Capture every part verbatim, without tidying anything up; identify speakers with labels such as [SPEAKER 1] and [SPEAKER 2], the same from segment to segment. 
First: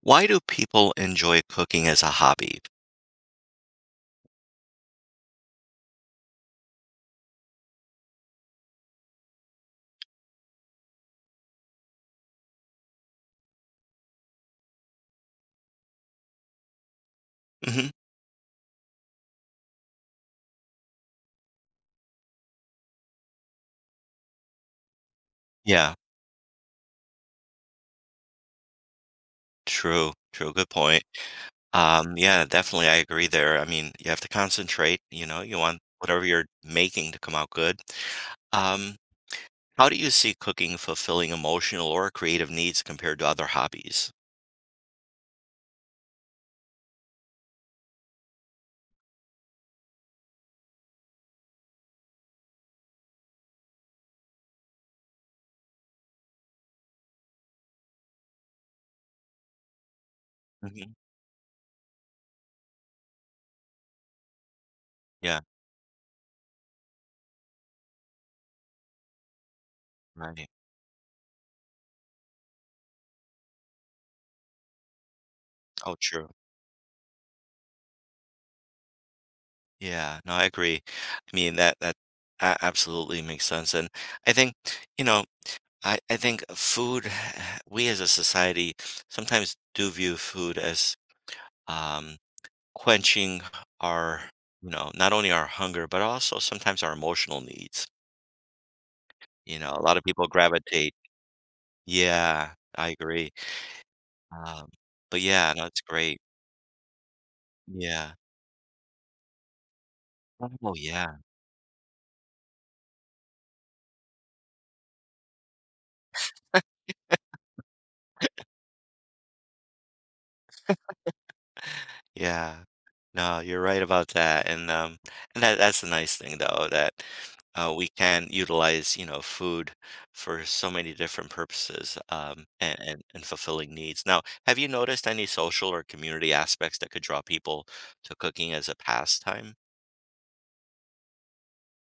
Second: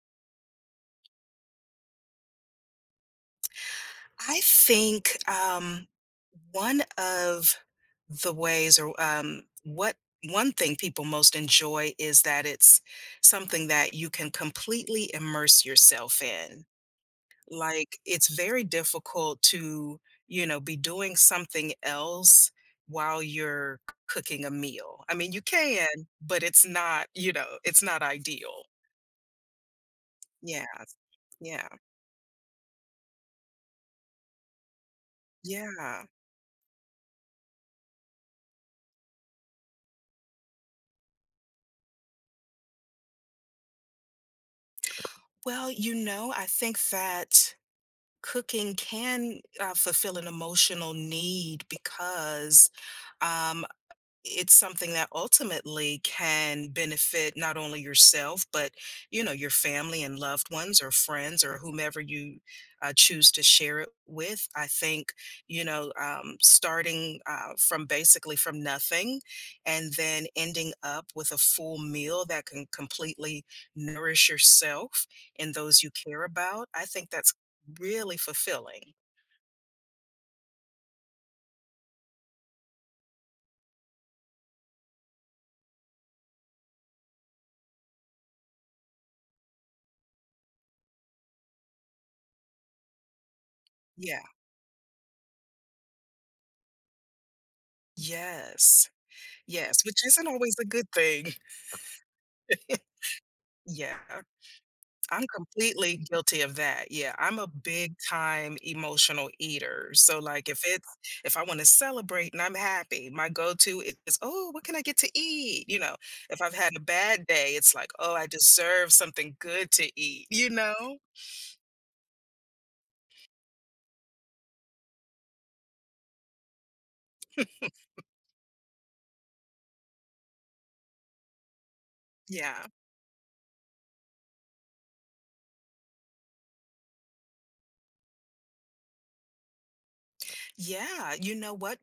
[SPEAKER 1] Why do people enjoy cooking as a hobby?
[SPEAKER 2] I think, um, one of the ways or, um, what one thing people most enjoy is that it's something that you can completely immerse yourself in.
[SPEAKER 1] Mhm.
[SPEAKER 2] Like, it's very difficult to, you know, be doing something else while you're cooking a meal. I mean, you can,
[SPEAKER 1] Yeah,
[SPEAKER 2] but it's not, you know, it's not ideal.
[SPEAKER 1] true, true,
[SPEAKER 2] Yeah,
[SPEAKER 1] good point.
[SPEAKER 2] yeah,
[SPEAKER 1] Um, yeah, definitely, I agree there. I mean, you have to concentrate, you know, you want
[SPEAKER 2] yeah.
[SPEAKER 1] whatever you're making to come out good. Um, how do you see cooking fulfilling emotional or creative needs compared to other hobbies?
[SPEAKER 2] Well, you know, I think that cooking can, uh, fulfill an emotional need because, um, it's something that ultimately can benefit not only yourself but, you know, your family and loved ones or
[SPEAKER 1] Hmm.
[SPEAKER 2] friends or whomever you uh, choose to share it with. I think,
[SPEAKER 1] Yeah,
[SPEAKER 2] you know um, starting uh, from basically from nothing and then
[SPEAKER 1] right.
[SPEAKER 2] ending up with a full meal that can completely nourish yourself and those you
[SPEAKER 1] Oh,
[SPEAKER 2] care
[SPEAKER 1] true.
[SPEAKER 2] about, I think that's really fulfilling.
[SPEAKER 1] Yeah, no, I agree. I mean, that that a- absolutely makes sense. And I think, you know, I, I think food, we as a society sometimes do view food as um, quenching our,
[SPEAKER 2] Yeah.
[SPEAKER 1] you know, not only our hunger, but also sometimes our emotional needs.
[SPEAKER 2] Yes.
[SPEAKER 1] You know,
[SPEAKER 2] Yes,
[SPEAKER 1] a lot of
[SPEAKER 2] which
[SPEAKER 1] people
[SPEAKER 2] isn't always a good
[SPEAKER 1] gravitate.
[SPEAKER 2] thing.
[SPEAKER 1] Yeah, I agree.
[SPEAKER 2] Yeah,
[SPEAKER 1] Um, but
[SPEAKER 2] I'm
[SPEAKER 1] yeah, no, it's
[SPEAKER 2] completely
[SPEAKER 1] great.
[SPEAKER 2] guilty of that. Yeah, I'm a big
[SPEAKER 1] Yeah.
[SPEAKER 2] time emotional eater. So like if
[SPEAKER 1] Oh,
[SPEAKER 2] it's
[SPEAKER 1] yeah.
[SPEAKER 2] if I want to celebrate and I'm happy, my go-to is, is, "Oh, what can I get to eat?" You know, if I've had a bad day, it's like, "Oh, I deserve something good to eat," you know?
[SPEAKER 1] Yeah. No, you're right about that, and, um, and that that's a nice thing, though, that, uh, we can utilize, you know, food for so many different purposes, um,
[SPEAKER 2] Yeah.
[SPEAKER 1] and and and fulfilling needs. Now, have you noticed any social or community aspects that could draw people to cooking as a pastime?
[SPEAKER 2] Yeah, you know what?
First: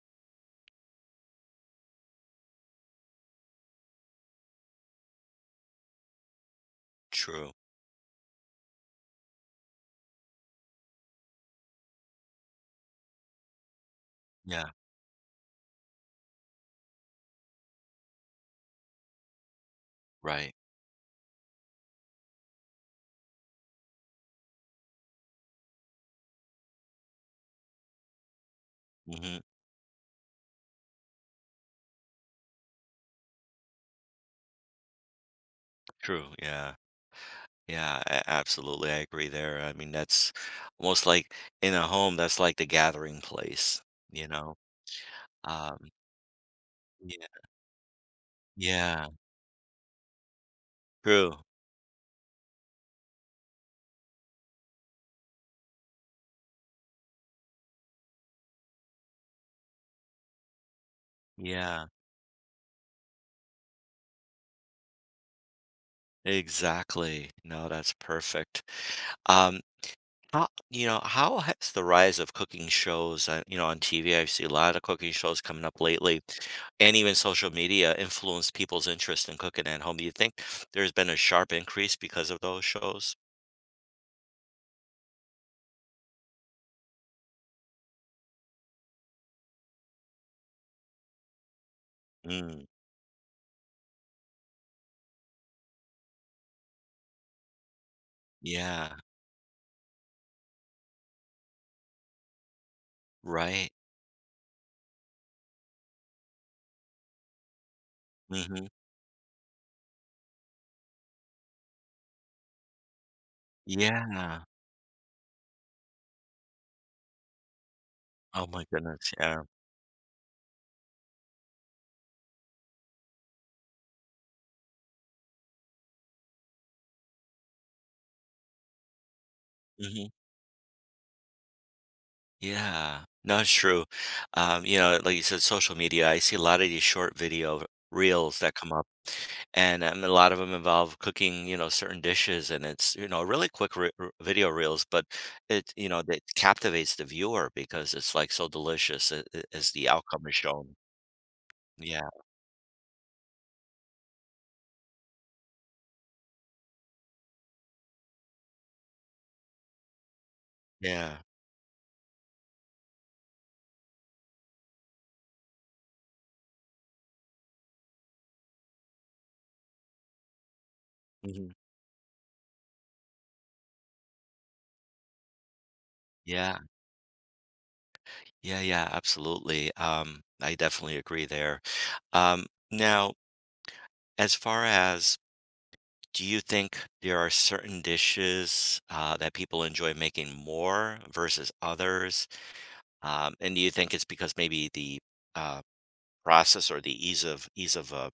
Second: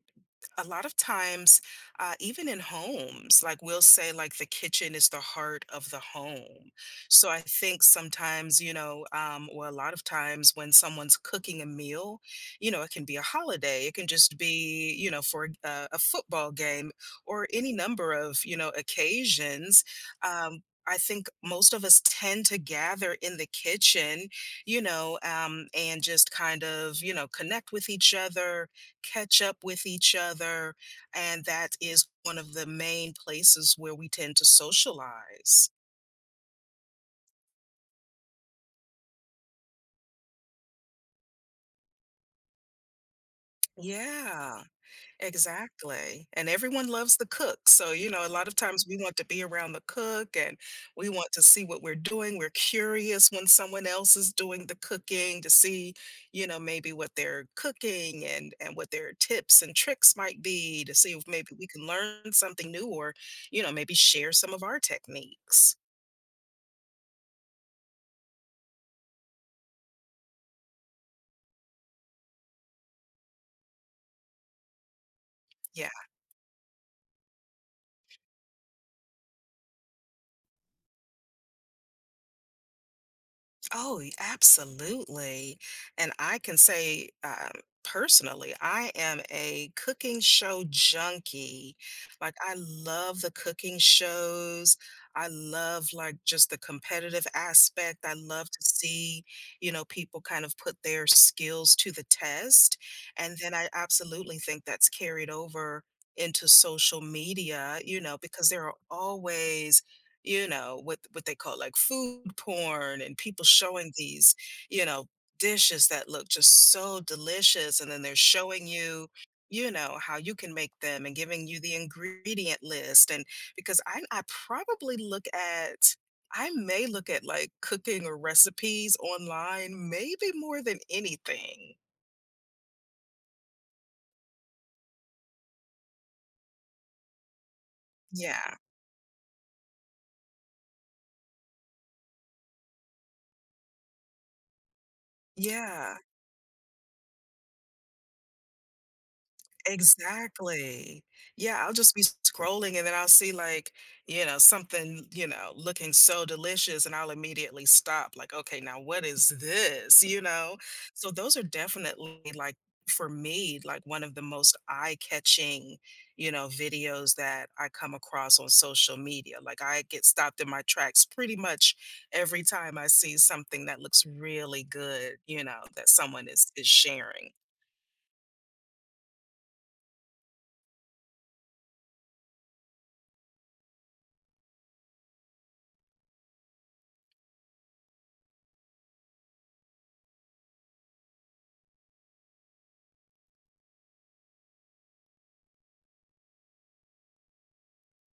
[SPEAKER 2] A lot of times, uh, even in homes, like we'll say, like the kitchen is the heart of the home. So I
[SPEAKER 1] True.
[SPEAKER 2] think sometimes, you know, um, or a lot of times when someone's cooking a meal, you know, it can be a holiday, it can just
[SPEAKER 1] Yeah,
[SPEAKER 2] be, you know, for a, a football game or any number of, you know, occasions.
[SPEAKER 1] right.
[SPEAKER 2] Um, I think most of us tend to gather in the kitchen, you know, um, and just kind of, you know, connect with each other,
[SPEAKER 1] Mhm.
[SPEAKER 2] catch up with each other. And that is one of the main places where we tend to socialize.
[SPEAKER 1] True, yeah. Yeah, a absolutely, I agree there. I mean, that's almost like in a home, that's like the gathering place, you know?
[SPEAKER 2] Yeah.
[SPEAKER 1] Um,
[SPEAKER 2] Exactly, and everyone loves the
[SPEAKER 1] yeah.
[SPEAKER 2] cook, so, you know, a lot of times we
[SPEAKER 1] Yeah.
[SPEAKER 2] want to be around the cook, and we want
[SPEAKER 1] True.
[SPEAKER 2] to see what we're doing. We're curious when someone else is doing the cooking to see, you know, maybe what they're cooking and and what their tips and tricks might be, to see if maybe we
[SPEAKER 1] Yeah,
[SPEAKER 2] can learn something new or, you know, maybe share some of our techniques.
[SPEAKER 1] exactly. No, that's perfect. Um, how, you know, how has the rise of cooking shows, uh, you know, on T V? I see a lot of cooking shows coming up
[SPEAKER 2] Yeah.
[SPEAKER 1] lately, and even social media influenced people's interest in cooking at home. Do you think there's been a sharp increase because of those shows?
[SPEAKER 2] Oh, y- absolutely. And I can say um, personally, I am a cooking show junkie. Like, I
[SPEAKER 1] Mm,
[SPEAKER 2] love the cooking shows. I love, like, just the competitive aspect. I love to
[SPEAKER 1] yeah,
[SPEAKER 2] see, you know, people kind of put their skills to the test. And then I
[SPEAKER 1] right.
[SPEAKER 2] absolutely think that's carried over into social media, you know, because there
[SPEAKER 1] Hmm.
[SPEAKER 2] are always, you know, with what they call like food porn and people showing these,
[SPEAKER 1] Yeah.
[SPEAKER 2] you know, dishes that look just so delicious. And then they're
[SPEAKER 1] Oh my
[SPEAKER 2] showing you,
[SPEAKER 1] goodness. Yeah.
[SPEAKER 2] you know, how you can make them and giving you the ingredient list. And because I, I probably look at, I may look at like cooking or recipes online,
[SPEAKER 1] Hmm.
[SPEAKER 2] maybe more than anything.
[SPEAKER 1] Yeah, no, it's true. Um, you know, like you said, social media, I see a lot of these short video reels that
[SPEAKER 2] Yeah.
[SPEAKER 1] come up, and um, a lot of them involve cooking, you know, certain dishes, and it's, you know, really quick re r- video reels, but it, you
[SPEAKER 2] Yeah.
[SPEAKER 1] know, that captivates the viewer because it's like so delicious a- a- as the outcome is shown.
[SPEAKER 2] Exactly. Yeah, I'll just be
[SPEAKER 1] Yeah,
[SPEAKER 2] scrolling and then I'll see like, you know, something, you know, looking so delicious and I'll immediately stop like, okay, now what is this, you know? So
[SPEAKER 1] yeah.
[SPEAKER 2] those are definitely like for me like one of the most eye-catching, you know, videos that I come across on social media. Like I get stopped in my tracks pretty
[SPEAKER 1] Hmm.
[SPEAKER 2] much every time I see something that looks really good, you know, that someone is
[SPEAKER 1] Yeah,
[SPEAKER 2] is sharing.
[SPEAKER 1] yeah, yeah, absolutely. Um, I definitely agree there. Um, now, as far as, do you think there are certain dishes uh, that people enjoy making more versus others? Um, and do you think it's because maybe the uh, process or the ease of ease of uh,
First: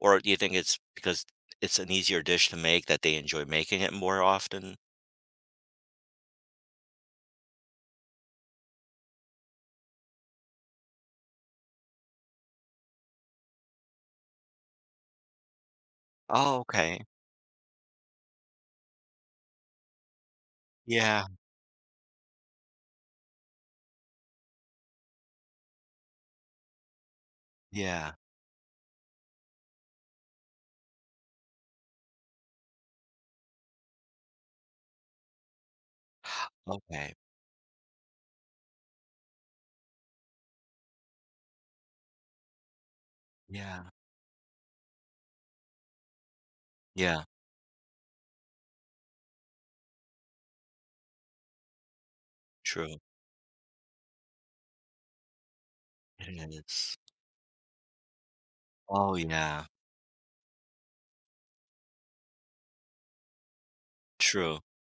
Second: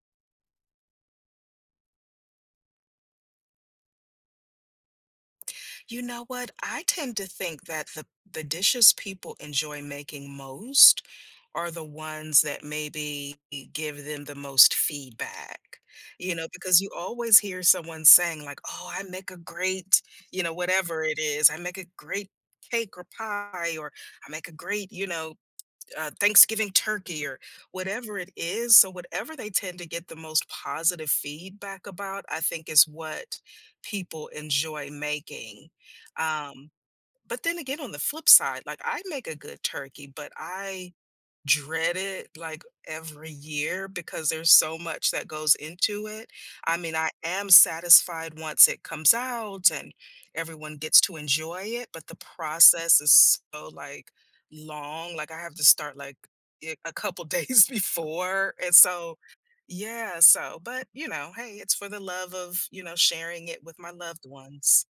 [SPEAKER 1] or do you think it's because it's an easier dish to make that they enjoy making it more often?
[SPEAKER 2] You know what? I tend to think that the the dishes people enjoy making most are the ones that maybe give them the most feedback. You know,
[SPEAKER 1] Oh,
[SPEAKER 2] because you
[SPEAKER 1] okay.
[SPEAKER 2] always hear someone saying like, "Oh, I make a great, you know, whatever it
[SPEAKER 1] Yeah.
[SPEAKER 2] is. I make a great cake or pie or I make a great, you know, uh, Thanksgiving turkey or
[SPEAKER 1] Yeah.
[SPEAKER 2] whatever it is." So, whatever they tend to get the most positive feedback about, I think is what people enjoy making. Um,
[SPEAKER 1] Okay.
[SPEAKER 2] but then again, on the flip side, like I make a good turkey, but I dread it like every
[SPEAKER 1] Yeah.
[SPEAKER 2] year because there's so much that goes into it. I mean, I
[SPEAKER 1] Yeah.
[SPEAKER 2] am satisfied once it comes out and everyone gets to enjoy it, but the
[SPEAKER 1] True.
[SPEAKER 2] process is so like long. Like I have to start like
[SPEAKER 1] It
[SPEAKER 2] i- a
[SPEAKER 1] is.
[SPEAKER 2] couple days before. And
[SPEAKER 1] Oh,
[SPEAKER 2] so,
[SPEAKER 1] yeah.
[SPEAKER 2] yeah, so, but you know, hey, it's for the love of, you know, sharing it with my loved
[SPEAKER 1] True.
[SPEAKER 2] ones.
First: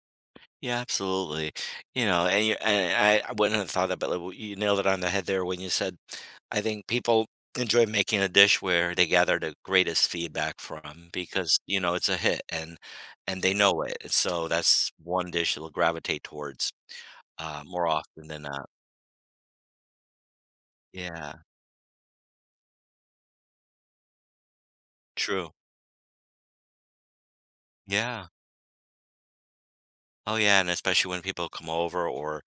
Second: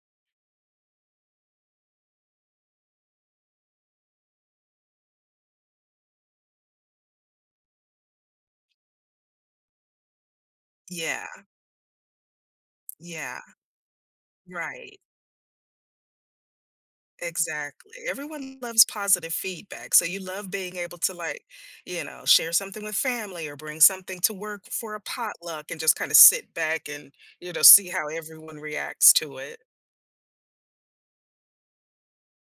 [SPEAKER 1] Yeah, absolutely. You know, and you and I I wouldn't have thought that, but like, you nailed it on the head there when you said, I think people enjoy making a dish where they gather the greatest feedback from
[SPEAKER 2] Yeah,
[SPEAKER 1] because, you know, it's a hit and
[SPEAKER 2] yeah,
[SPEAKER 1] and they know it. And so that's
[SPEAKER 2] right.
[SPEAKER 1] one dish they'll gravitate towards uh more
[SPEAKER 2] Exactly.
[SPEAKER 1] often than
[SPEAKER 2] Everyone
[SPEAKER 1] not.
[SPEAKER 2] loves positive feedback. So you love being able to
[SPEAKER 1] Yeah,
[SPEAKER 2] like, you know, share something with family or bring something to work for a
[SPEAKER 1] true.
[SPEAKER 2] potluck and just kind of sit back and, you know, see how
[SPEAKER 1] Yeah.
[SPEAKER 2] everyone reacts to it.
[SPEAKER 1] Oh yeah, and especially when people come over or,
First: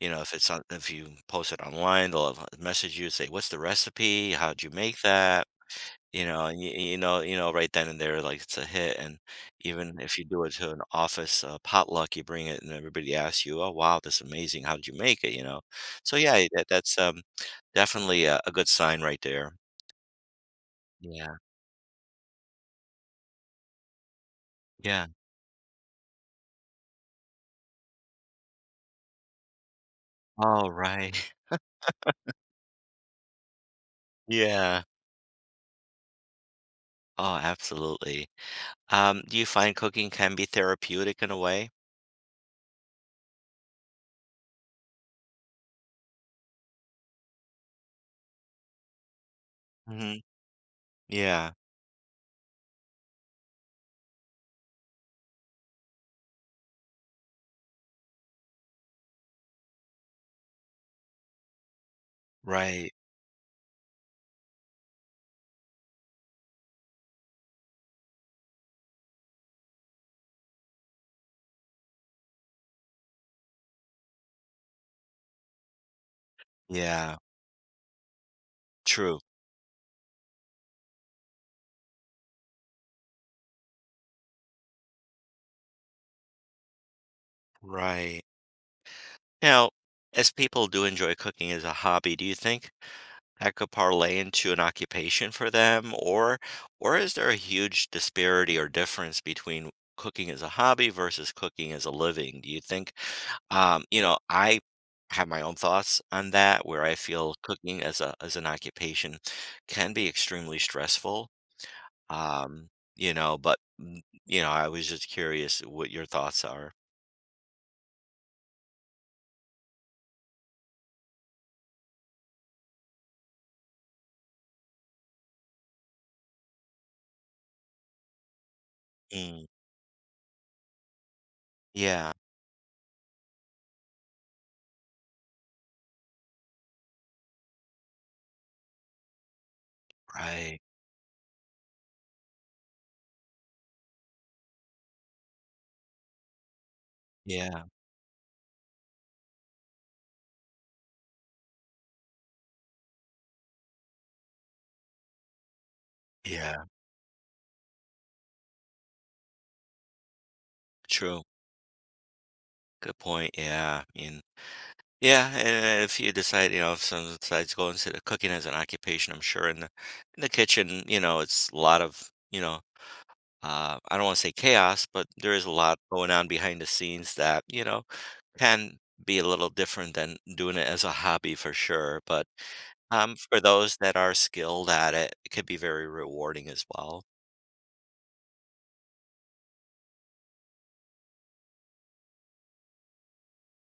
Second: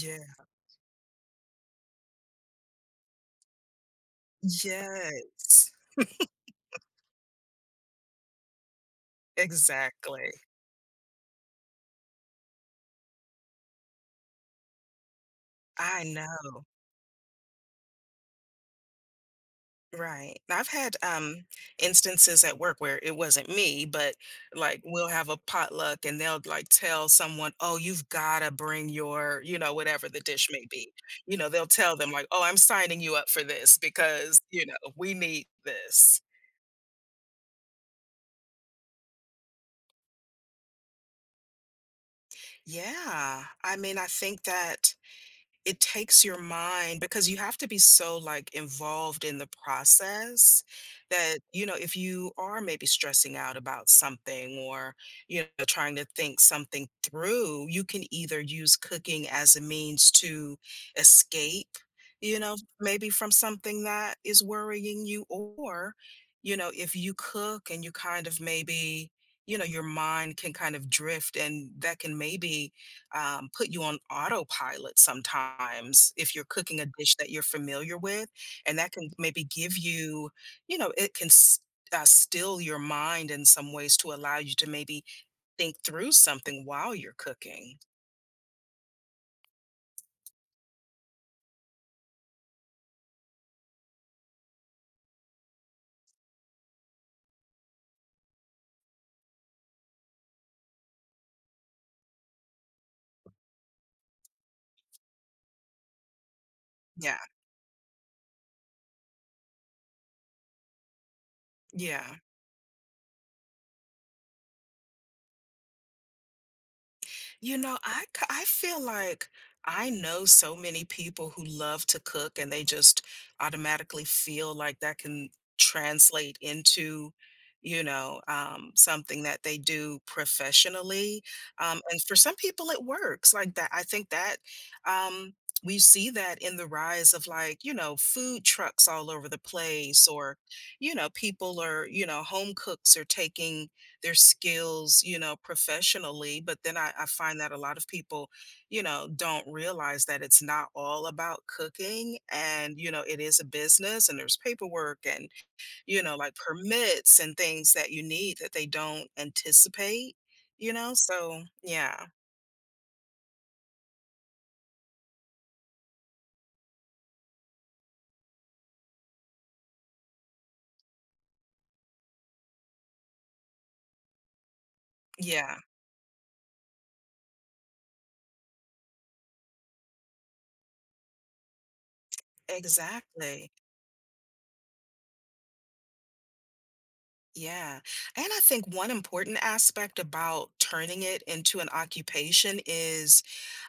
[SPEAKER 1] you know, if it's on if you post it online, they'll message you, say, "What's the recipe? How'd you make that?"
[SPEAKER 2] Yes.
[SPEAKER 1] You know, and you you know you know right then and there, like, it's a hit, and even if you
[SPEAKER 2] Exactly.
[SPEAKER 1] do it to an office, uh, potluck, you bring it and everybody asks you, "Oh, wow, that's amazing. How did you make it?" You know?
[SPEAKER 2] I
[SPEAKER 1] So, yeah,
[SPEAKER 2] know.
[SPEAKER 1] that that's, um, definitely a a good sign right there.
[SPEAKER 2] Right. Now, I've had
[SPEAKER 1] Yeah.
[SPEAKER 2] um instances at work where it wasn't me, but like
[SPEAKER 1] Yeah.
[SPEAKER 2] we'll have a potluck and they'll like tell someone, "Oh, you've got to bring your, you know, whatever the dish may
[SPEAKER 1] Oh,
[SPEAKER 2] be."
[SPEAKER 1] right.
[SPEAKER 2] You know, they'll tell them like, "Oh, I'm signing you up for this because, you know,
[SPEAKER 1] Yeah.
[SPEAKER 2] we need this."
[SPEAKER 1] Oh, absolutely. Um, do you find cooking can be therapeutic in a way?
[SPEAKER 2] Yeah. I mean, I think that it takes your mind because you have to be so, like, involved in the
[SPEAKER 1] Mhm.
[SPEAKER 2] process that,
[SPEAKER 1] Yeah.
[SPEAKER 2] you know, if you are maybe stressing out about something or, you know, trying to think something through, you can either use cooking as a means to escape, you know,
[SPEAKER 1] Right.
[SPEAKER 2] maybe from something that is worrying you, or, you know, if you cook and you kind of maybe, you know, your mind can kind of drift and that can maybe, um, put you on autopilot sometimes if you're cooking a dish
[SPEAKER 1] Yeah.
[SPEAKER 2] that you're familiar with, and that can
[SPEAKER 1] True.
[SPEAKER 2] maybe give you, you know, it can s- uh, still your mind in some ways to allow you to maybe think through something while you're cooking.
[SPEAKER 1] Right. Now, as people do enjoy cooking as a hobby, do you think that could parlay into an occupation for them, or or is there a huge disparity or difference between cooking as a hobby versus cooking as a living, do you think? um you know, I have my own thoughts on that, where I
[SPEAKER 2] Yeah,
[SPEAKER 1] feel cooking as a as an occupation can be extremely stressful.
[SPEAKER 2] yeah.
[SPEAKER 1] um you know, but mm, you know, I was just curious what your thoughts are.
[SPEAKER 2] You know, I k I feel like I know so many people who love to cook and they just automatically feel like that can translate into, you know, um, something that
[SPEAKER 1] Mm,
[SPEAKER 2] they do professionally. Um, and
[SPEAKER 1] yeah,
[SPEAKER 2] for some people, it works like that. I think that um, we see that in the rise of like, you know, food trucks all over the place, or,
[SPEAKER 1] right,
[SPEAKER 2] you know, people are, you know, home cooks are taking their skills, you know, professionally. But then I, I find that a
[SPEAKER 1] yeah,
[SPEAKER 2] lot of people, you know, don't realize that it's not all about cooking and, you know, it is a business and there's paperwork and, you know, like
[SPEAKER 1] yeah,
[SPEAKER 2] permits and things that you need that they don't anticipate, you know?
[SPEAKER 1] true,
[SPEAKER 2] So, yeah,
[SPEAKER 1] good point, yeah, you, yeah, and if you decide, you know, if someone decides to go into the cooking as an occupation, I'm sure in the in the kitchen, you know, it's a lot of, you know, uh, I don't want to say chaos, but there is a
[SPEAKER 2] yeah,
[SPEAKER 1] lot going on behind the scenes that, you know, can be a little different than doing it as a hobby for sure. But um, for
[SPEAKER 2] exactly.
[SPEAKER 1] those that are skilled at it, it could be very rewarding as well.
[SPEAKER 2] Yeah. And I think one important aspect about turning it into an occupation is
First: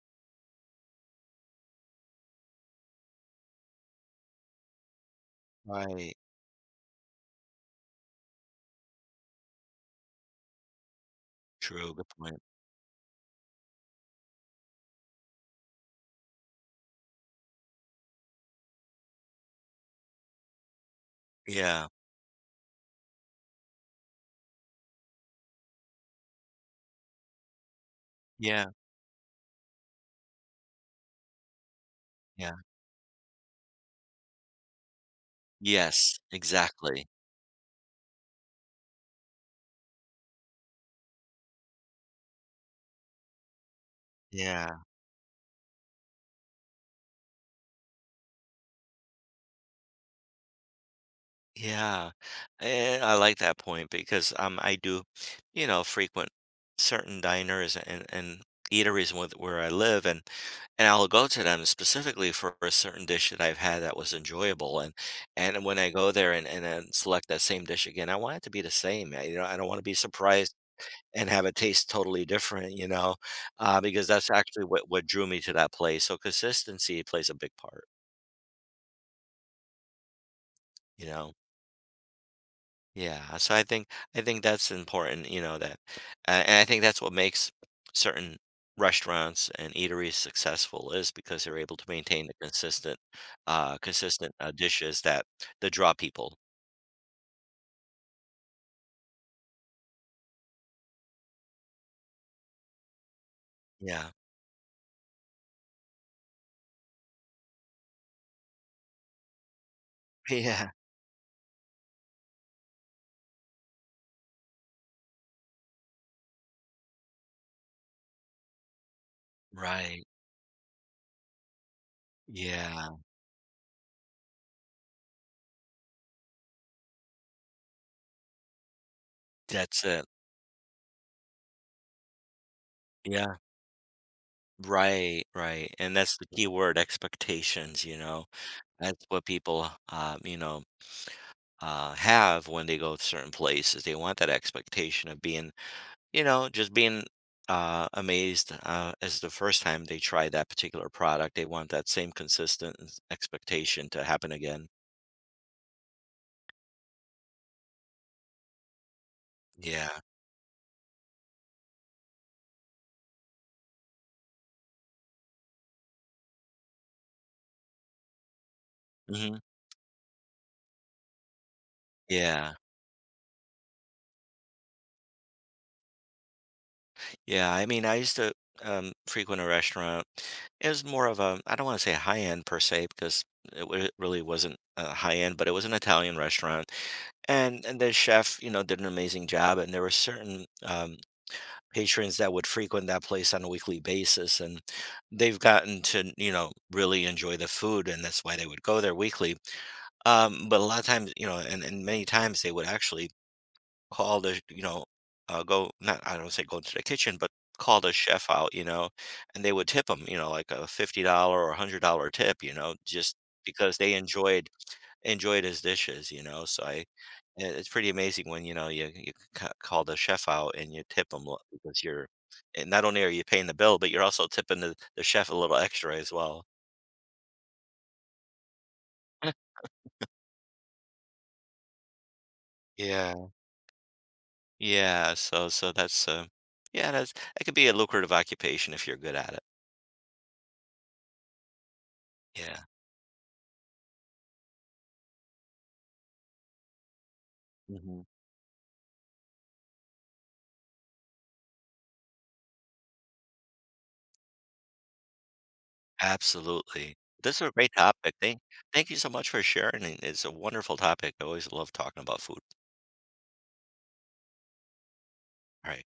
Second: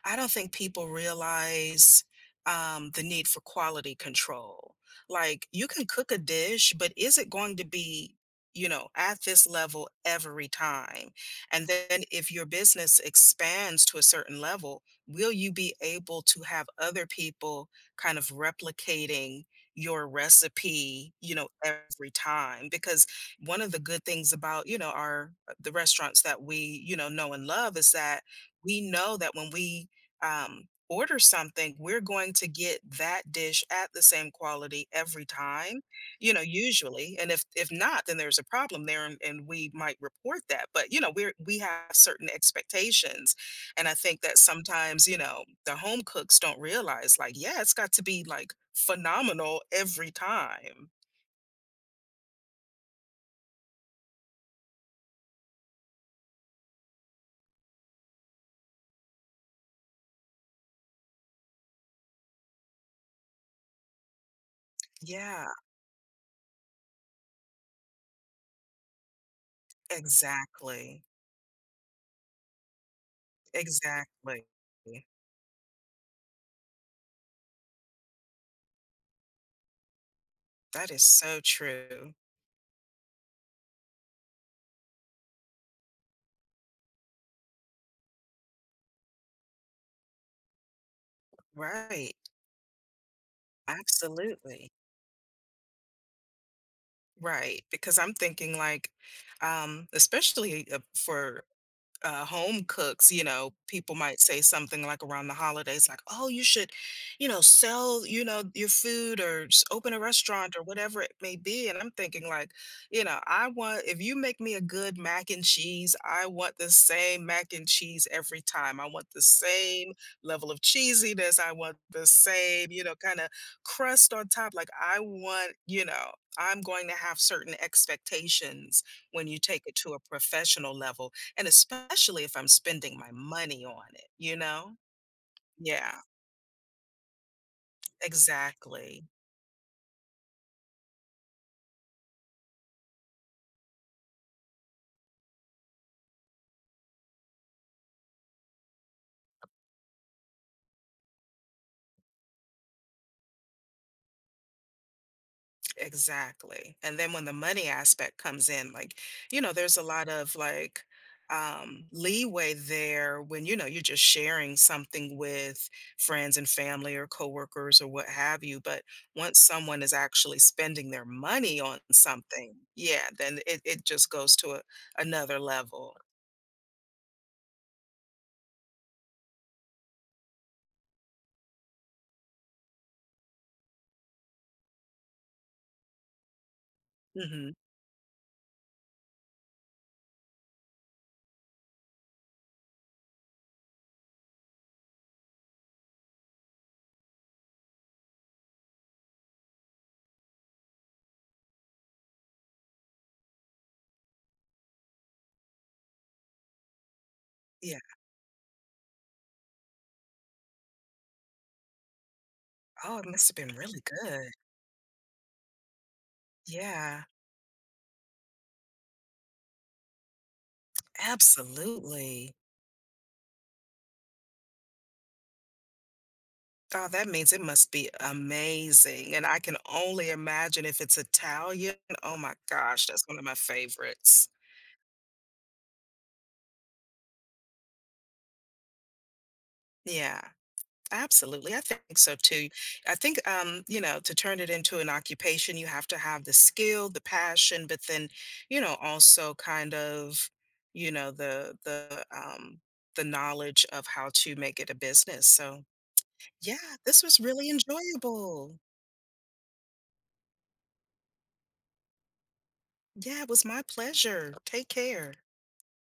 [SPEAKER 2] I don't think people realize um, the need for quality control. Like you can cook
[SPEAKER 1] Right.
[SPEAKER 2] a dish, but is it going to be, you know, at this level every time? And
[SPEAKER 1] True.
[SPEAKER 2] then
[SPEAKER 1] Good
[SPEAKER 2] if
[SPEAKER 1] point.
[SPEAKER 2] your business expands to a certain level, will you be able to have other people kind of replicating your recipe, you know,
[SPEAKER 1] Yeah.
[SPEAKER 2] every time? Because one of the good things about, you know, our uh, the restaurants that we, you know know and love, is that
[SPEAKER 1] Yeah.
[SPEAKER 2] we know that when we, um, order something, we're going to
[SPEAKER 1] Yeah.
[SPEAKER 2] get that dish at the same quality every time,
[SPEAKER 1] Yes.
[SPEAKER 2] you know,
[SPEAKER 1] Exactly.
[SPEAKER 2] usually. And if if not then there's a problem there, and, and we might report that. But you know, we're we have certain expectations, and I think that
[SPEAKER 1] Yeah.
[SPEAKER 2] sometimes, you know, the home cooks don't realize, like, yeah, it's got to be like phenomenal every time.
[SPEAKER 1] Yeah, and I like that point because um, I do, you know, frequent certain diners and and eateries with where I live, and and I'll go to them specifically for a certain dish that I've had that was enjoyable, and
[SPEAKER 2] Yeah,
[SPEAKER 1] and when I go there and and then select that same dish again, I want it to be the same. I, you know, I don't want to be surprised
[SPEAKER 2] exactly.
[SPEAKER 1] and have it taste totally different, you know, uh, because that's
[SPEAKER 2] Exactly.
[SPEAKER 1] actually what what drew me to that place. So consistency plays a big part,
[SPEAKER 2] That is
[SPEAKER 1] you know.
[SPEAKER 2] so true.
[SPEAKER 1] Yeah, so I think I think that's important, you know, that uh, and I think that's what makes certain restaurants and eateries successful is because they're able to
[SPEAKER 2] Right.
[SPEAKER 1] maintain the consistent uh consistent uh,
[SPEAKER 2] Absolutely.
[SPEAKER 1] dishes that that draw people.
[SPEAKER 2] Right. Because I'm thinking like, um, especially uh, for uh, home cooks, you know, people
[SPEAKER 1] Yeah.
[SPEAKER 2] might say something like around the holidays, like, oh, you should, you know, sell, you know, your food or s- open a restaurant or
[SPEAKER 1] Yeah.
[SPEAKER 2] whatever it may be. And I'm thinking, like, you know, I want, if you make me a good mac and cheese, I want the same mac and cheese every time. I want the same
[SPEAKER 1] Right.
[SPEAKER 2] level of cheesiness. I want the same, you
[SPEAKER 1] Yeah.
[SPEAKER 2] know, kind of crust on top. Like, I want, you know, I'm going to have certain expectations when you take it
[SPEAKER 1] That's
[SPEAKER 2] to a
[SPEAKER 1] it.
[SPEAKER 2] professional level, and especially if I'm spending my
[SPEAKER 1] Yeah.
[SPEAKER 2] money on it, you know?
[SPEAKER 1] Right, right.
[SPEAKER 2] Yeah,
[SPEAKER 1] And that's the key word, expectations, you know. That's
[SPEAKER 2] exactly.
[SPEAKER 1] what people um, you know, uh have when they go to certain places. They want that expectation of being you know, just being uh, amazed uh, as the first time they try that particular product. They want that same consistent s- expectation to happen again.
[SPEAKER 2] Exactly. And then when the money aspect comes in, like, you know, there's a
[SPEAKER 1] Yeah.
[SPEAKER 2] lot of like um leeway there when you know you're just sharing something with friends and family or coworkers or what have you. But
[SPEAKER 1] Hmm.
[SPEAKER 2] once someone is actually spending their money on something,
[SPEAKER 1] Yeah.
[SPEAKER 2] yeah, then it, it just goes to a, another level.
[SPEAKER 1] Yeah. I mean, I used to um, frequent a restaurant. It was more of a, I don't want to say high end per se, because it wa- really wasn't uh, high end, but it was an Italian restaurant.
[SPEAKER 2] Hmm.
[SPEAKER 1] And, and the chef, you know, did an amazing job. And there were certain um, patrons that would frequent that place on a weekly basis, and they've gotten to, you know, really enjoy the food, and that's why they would go there weekly. um but a lot of times, you know, and, and many times they would actually call the, you know, uh, go, not, I don't say go into the kitchen, but
[SPEAKER 2] Yeah.
[SPEAKER 1] call the chef out, you know, and they would tip them, you know, like a fifty dollars or one hundred dollars tip, you know,
[SPEAKER 2] Oh, it
[SPEAKER 1] just
[SPEAKER 2] must have been
[SPEAKER 1] because
[SPEAKER 2] really
[SPEAKER 1] they
[SPEAKER 2] good.
[SPEAKER 1] enjoyed enjoyed his dishes, you know, so I I
[SPEAKER 2] Yeah.
[SPEAKER 1] it's pretty amazing when, you know, you you ca call the chef out and you tip him, because you're,
[SPEAKER 2] Absolutely.
[SPEAKER 1] and not only are you paying the bill, but you're also tipping the the chef a little extra as well.
[SPEAKER 2] Oh, that means it must be amazing, and I can only imagine if it's Italian. Oh my gosh, that's one of
[SPEAKER 1] Yeah,
[SPEAKER 2] my favorites.
[SPEAKER 1] yeah, so so that's, uh yeah, that's, that could be a lucrative occupation if you're good at it.
[SPEAKER 2] Yeah, absolutely. I think so too.
[SPEAKER 1] Yeah,
[SPEAKER 2] I think, um, you know, to turn it into an occupation, you have to have the skill, the passion, but
[SPEAKER 1] mhm,
[SPEAKER 2] then, you know, also kind of, you know, the the um the knowledge of how to make it a business. So, yeah,
[SPEAKER 1] absolutely.
[SPEAKER 2] this was
[SPEAKER 1] This is
[SPEAKER 2] really
[SPEAKER 1] a great topic. Thank
[SPEAKER 2] enjoyable.
[SPEAKER 1] thank you so much for sharing, it's a wonderful topic. I always love talking about food.
[SPEAKER 2] Yeah, it was my pleasure. Take care.
[SPEAKER 1] Alright.